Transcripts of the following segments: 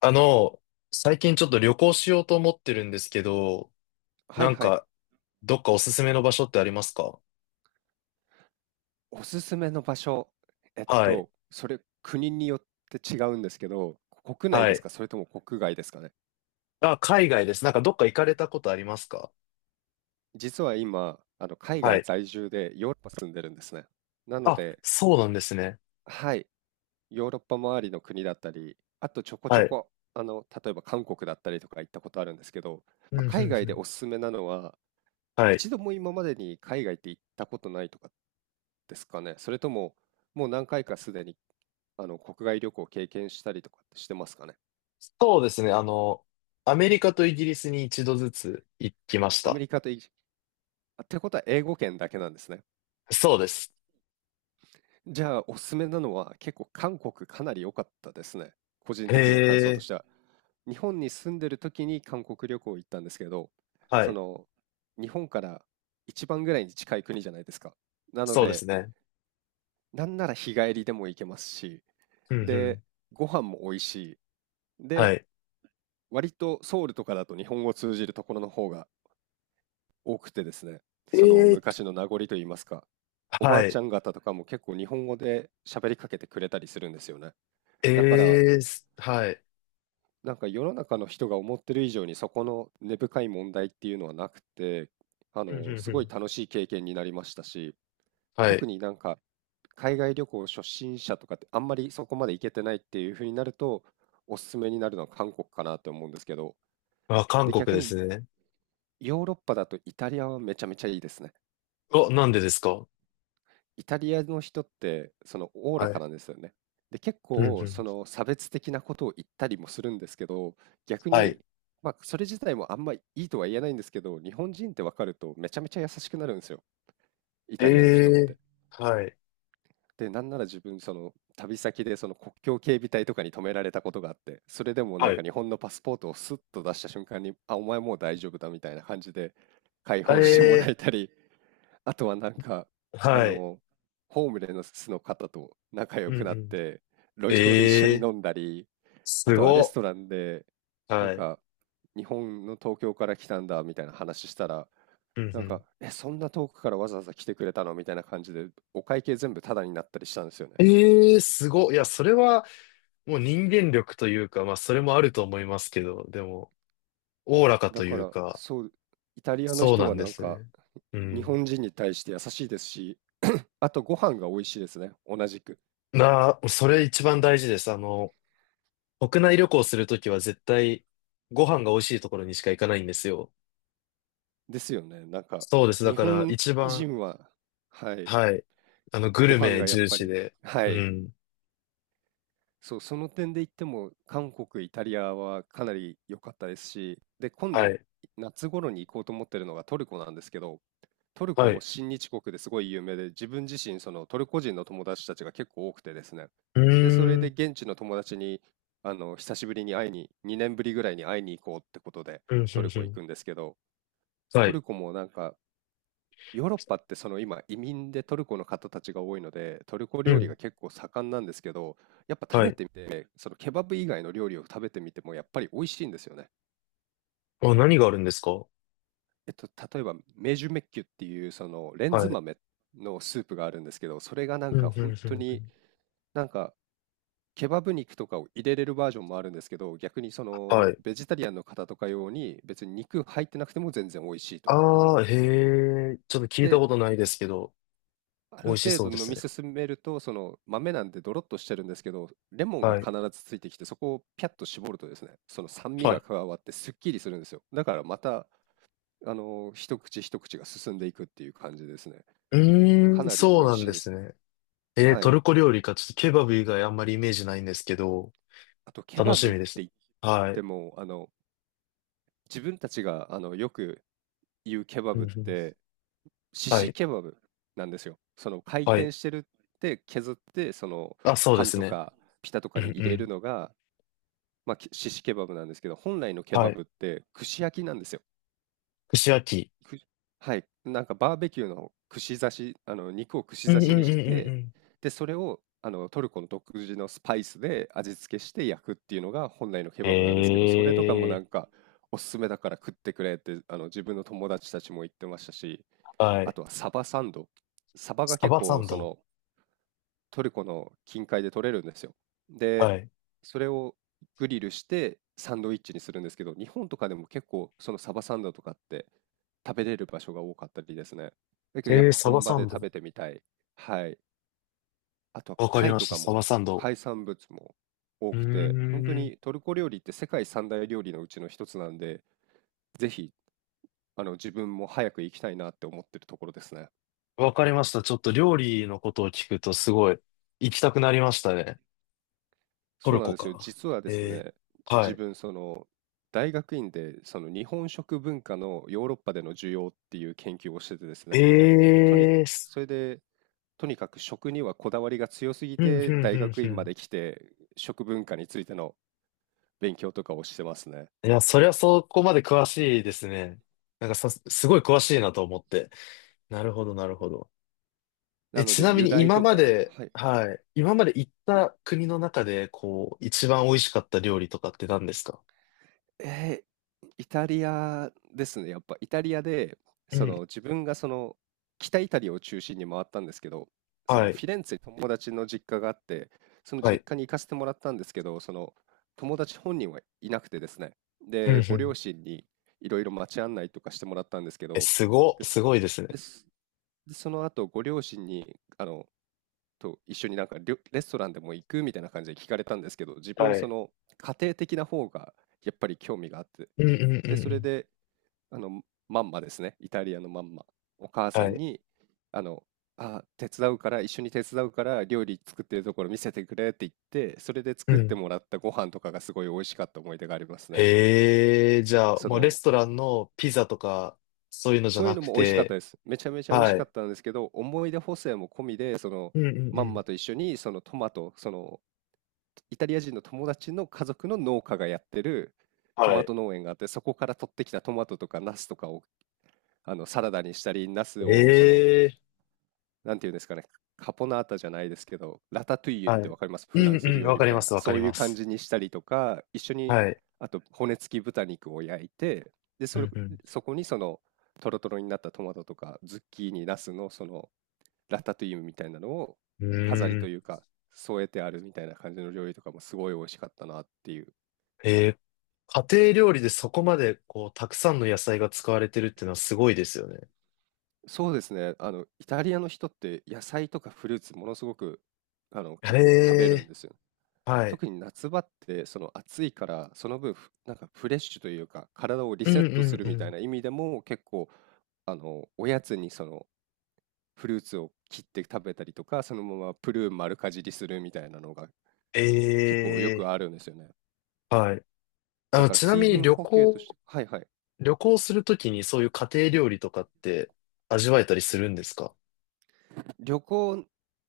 あの、最近ちょっと旅行しようと思ってるんですけど、はないんはい。か、どっかおすすめの場所ってありますか？おすすめの場所、はい。それ国によって違うんですけど、国内はですい。か、それとも国外ですかね。あ、海外です。なんかどっか行かれたことありますか？実は今、海は外い。在住でヨーロッパ住んでるんですね。なのあ、で、そうなんですね。はい、ヨーロッパ周りの国だったり、あとちょこちはょい。こ、例えば韓国だったりとか行ったことあるんですけど、うん、まあ、うん、海外うでん。おすすめなのは、はい。一度も今までに海外って行ったことないとかですかね。それとも、もう何回かすでに、国外旅行を経験したりとかってしてますかね。そうですね。アメリカとイギリスに一度ずつ行きましアメた。リカとイギ、あってことは英語圏だけなんですね。そうです。じゃあ、おすすめなのは結構韓国かなり良かったですね。個人へ的な感想とえ。しては。日本に住んでる時に韓国旅行行ったんですけど、はそい。の、日本から一番ぐらいに近い国じゃないですか。なのそうですで、ね。なんなら日帰りでも行けますし、うん、うで、ん。ご飯も美味しい。はで、い。割とソウルとかだと日本語を通じるところの方が多くてですね、えそのえ。昔の名残といいますか、おばはあちい。ゃん方とかも結構日本語で喋りかけてくれたりするんですよね。だから、ええ。はい。なんか世の中の人が思ってる以上にそこの根深い問題っていうのはなくて、うん、うん、すうごいん。楽しい経験になりましたし、は特い。になんか海外旅行初心者とかってあんまりそこまで行けてないっていう風になると、おすすめになるのは韓国かなって思うんですけど、あ、韓で、国逆ですにね。ヨーロッパだとイタリアはめちゃめちゃいいですね。お、なんでですか？イタリアの人ってそのおおらはかい。なんですよね。で、結うんう構そん。の差別的なことを言ったりもするんですけど、逆はい。に、まあそれ自体もあんまいいとは言えないんですけど、日本人って分かるとめちゃめちゃ優しくなるんですよ。イえタリアの人って。えーはい。で、なんなら自分その旅先でその国境警備隊とかに止められたことがあって、それでもなはんかい。日本のパスポートをスッと出した瞬間に、あ、お前もう大丈夫だみたいな感じで解放してもらえええたり、あとはなんか、ーあはい。の、ホームレスの方と仲良うくんなうっん。て、路上で一緒えにえ飲ーんだり、あすとはレごスっ。トランで、なんはい。か、日本の東京から来たんだみたいな話したら、うんなうんか、ん。え、そんな遠くからわざわざ来てくれたのみたいな感じで、お会計全部タダになったりしたんですよね。ええーすごっ。いや、それはもう人間力というか、まあ、それもあると思いますけど、でも、おおらかだといかうら、か、そう、イタリアのそう人なはんでなんすか、ね。う日ん。本人に対して優しいですし、あとご飯が美味しいですね、同じく。なあ、それ一番大事です。国内旅行するときは絶対、ご飯が美味しいところにしか行かないんですよ。ですよね。なんか、そうです。だ日から、本一番、人は、はい、はい。グごル飯メがやっ重ぱ視り、で。はうい、ん。そう、その点で言っても、韓国、イタリアはかなり良かったですし、で、今度、はい。夏頃に行こうと思ってるのがトルコなんですけど、トルコはもい。親日国ですごい有名で、自分自身、そのトルコ人の友達たちが結構多くてですね。うで、それーでん。現地の友達に、久しぶりに会いに、2年ぶりぐらいに会いに行こうってことで、うん、うトん、ルうコ行ん。くんですけど、はトい。ルコもなんか、ヨーロッパってその今移民でトルコの方たちが多いので、トルコう料理ん。が結構盛んなんですけど、やっぱ食はべい。てみて、そのケバブ以外の料理を食べてみてもやっぱり美味しいんですよね。あ、何があるんですか？例えばメジュメッキュっていうそのレンズはい。豆のスープがあるんですけど、それがなうんん、うかん、うん、本当うにん。なんかケバブ肉とかを入れれるバージョンもあるんですけど、逆にそはのい。ベジタリアンの方とか用に別に肉入ってなくても全然美味しいと。ああ、へえ。ちょっと聞いたで、ことないですけど、あ美る味し程そ度うで飲みすね。進めると、その豆なんでドロッとしてるんですけど、レモンがはい。必ずついてきて、そこをピャッと絞るとですね、その酸味はがい。加わってすっきりするんですよ。だからまた、一口一口が進んでいくっていう感じですね。うかーん、なり美そう味なんしいでんですすよ。ね。えー、はトい。ルコ料理か。ちょっとケバブ以外あんまりイメージないんですけど、あと、ケ楽バしブっみてです。言っはてい。も、自分たちが、よく言うケバうん、うブっん。て、シはシい。ケバブなんですよ。その回はい。転してるって削って、そのあ、そうパでンすとね。かピタとうかにん、入うれるん。のが、まあ、シシケバブなんですけど、本来のケはバい。ブって串焼きなんですよ。串焼き。くはい、なんかバーベキューの串刺し、あの肉を串う刺んうしんにうんうしんて、うん。で、それをあのトルコの独自のスパイスで味付けして焼くっていうのが本来のケバブなんですけど、それとかもなええんかおすすめだから食ってくれってあの自分の友達たちも言ってましたし、ーはあい。とはサバサンド。サバがサ結バサ構ンそド。のトルコの近海で取れるんですよ。で、はい。それをグリルしてサンドイッチにするんですけど、日本とかでも結構そのサバサンドとかって食べれる場所が多かったりですね。だけどやっええぱサバ本場サでン食ド。べてみたい。はい。あとはわかり貝まとした、かサもバサンド。海産物も多うーくて、本当ん。にトルコ料理って世界三大料理のうちの一つなんで、ぜひあの自分も早く行きたいなって思ってるところですね。わかりました。ちょっと料理のことを聞くとすごい行きたくなりましたね。トそうルなんコですよ。か。実はですええね、は自い。分、その、大学院で、その日本食文化のヨーロッパでの需要っていう研究をしててですね。で、ええーすそれで、とにかく食にはこだわりが強すぎうん、うて、ん、う大ん、学う院まん。で来て、食文化についての勉強とかをしてますね。いや、そりゃそこまで詳しいですね。なんかさ、すごい詳しいなと思って。なるほど、なるほど。なえ、のちで、なみ由に来今とまか、で、はい。はい、今まで行った国の中で、こう、一番美味しかった料理とかって何ですか？えー、イタリアですね。やっぱイタリアで、うそん。の自分がその北イタリアを中心に回ったんですけど、そはのフい、ィレンツェに友達の実家があって、そのは実い。家に行かせてもらったんですけど、その友達本人はいなくてですね。うんうで、ごん。両親にいろいろ街案内とかしてもらったんですけえ、ど、すご、ですす、ごいですね。です、でその後ご両親にあのと一緒になんかレストランでも行くみたいな感じで聞かれたんですけど、自分はそい。の家庭的な方がやっぱり興味があって、うんうんうで、そんうれん。であのマンマですね、イタリアのマンマ、お母さはんい。に、あの、あ、手伝うから、一緒に手伝うから料理作ってるところ見せてくれって言って、それでう作ってん。もらったご飯とかがすごい美味しかった思い出がありますね。ええじゃあ、そもうレスの、トランのピザとか、そういうのじゃそういうなのくも美味しかったて、です。めちゃめちゃ美味しはかい。ったんですけど、思い出補正も込みで、うんうんうまんん。まと一緒にそのトマト、そのイタリア人の友達の家族の農家がやってるトはマい。ト農園があって、そこから取ってきたトマトとかナスとかをサラダにしたり、ナスをええなんていうんですかね、カポナータじゃないですけど、ラタトゥイユっはてい。わかりますフランうんスうん、料わ理かみりたいまな、す、わかそりういうま感す。じにしたりとか、一緒に、はい。あと骨付き豚肉を焼いて、で、うそれ、んうそこにトロトロになったトマトとか、ズッキーニ、ナスのラタトゥイユみたいなのん。をう飾りーとん。いうか添えてあるみたいな感じの料理とかもすごい美味しかったなっていう。えー家庭料理でそこまで、こう、たくさんの野菜が使われてるっていうのはすごいですよね。そうですね。あの、イタリアの人って野菜とかフルーツものすごく、あの、へ結構食べるんえ、ですよ。はい。特に夏場ってその暑いからその分なんかフレッシュというか体をリうセッんうトすんるうみたいん。な意味でも結構あのおやつにフルーツを切って食べたりとかそのままプルーン丸かじりするみたいなのがえ結構よくえ、あるんですよね。はい。だからちな水みに分旅補給として、行、はいはい。旅行するときにそういう家庭料理とかって味わえたりするんですか？旅行、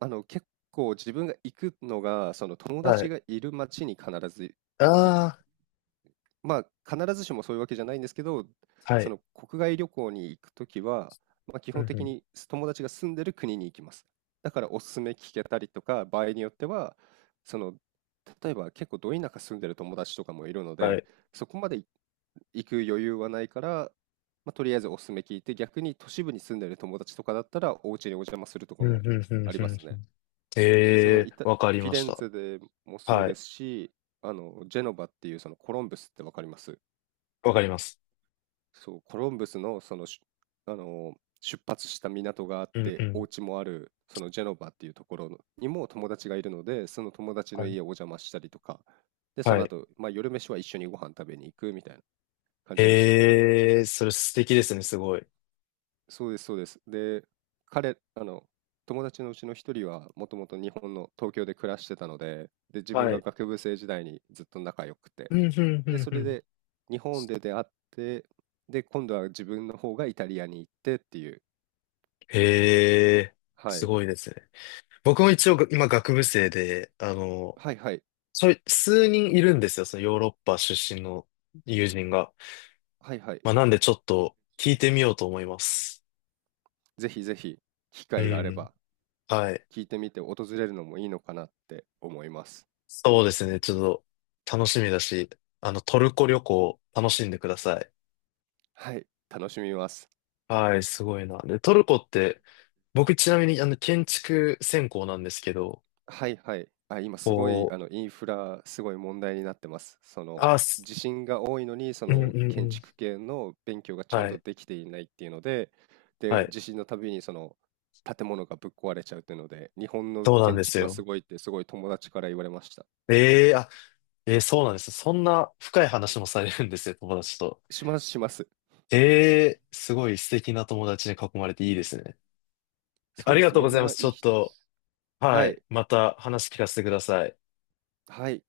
あの、結構自分が行くのが、その友は達い。がいる町に必ず行あまあ、必ずしもそういうわけじゃないんですけど、あ、はそい。の国外旅行に行くときは、まあ、基う本んう的ん。に友達が住んでる国に行きます。だからおすすめ聞けたりとか、場合によっては、その、例えば結構ど田舎住んでる友達とかもいるのはで、い。そこまで行く余裕はないから、まあ、とりあえずおすすめ聞いて、逆に都市部に住んでる友達とかだったら、お家にお邪魔するとかうんうもんうんありうまんすうね。ん。えそのえ、イタ、フわかりィまレしンた。ツェでもそうはでい。すし、あの、ジェノバっていうそのコロンブスってわかります。わかります。そう、コロンブスのあの、出発した港があっうんうて、おん。家もある、そのジェノバっていうところにも友達がいるので、その友達はのい。家をお邪魔したりとか、で、そはのい。後、まあ夜飯は一緒にご飯食べに行くみたいな感じでしたけど、ええ、それ素敵ですね、すごい。そうですそうです。で、彼、あの、友達のうちの一人はもともと日本の東京で暮らしてたので、で、自分はがい。学部生時代にずっと仲良くて、うんうんうで、んそうれん。で日本で出会って、で、今度は自分の方がイタリアに行ってっていう、へえ、はすい、ごいですね。僕も一応が今学部生で、はいはい、ちょい、数人いるんですよ、そのヨーロッパ出身の友人が。はいはい、まあ、なんでちょっと聞いてみようと思います。ぜひぜひ機う会があれん。ばはい。聞いてみて訪れるのもいいのかなって思います。そうですね、ちょっと楽しみだし、トルコ旅行楽しんでください。はい、楽しみます。はい、すごいな。で、トルコって、僕ちなみに建築専攻なんですけど、はいはい。あ、今すごい、こあう、の、インフラ、すごい問題になってます。その、あ、す地震が多いのに、そうんうの、んう建ん。築系の勉強がちゃんはとい、できていないっていうので、はで、い。地震のたびに、その、建物がぶっ壊れちゃうっていうので、日本のそうなん建です築はよ。すごいって、すごい友達から言われました。えええーそうなんです。そんな深い話もされるんですよ、友達と。します、します。えー、すごい素敵な友達に囲まれていいですね。そあうりでがす。とうみござんいまなす。ちいょいっ人でと、す。ははい、い。また話聞かせてください。はい。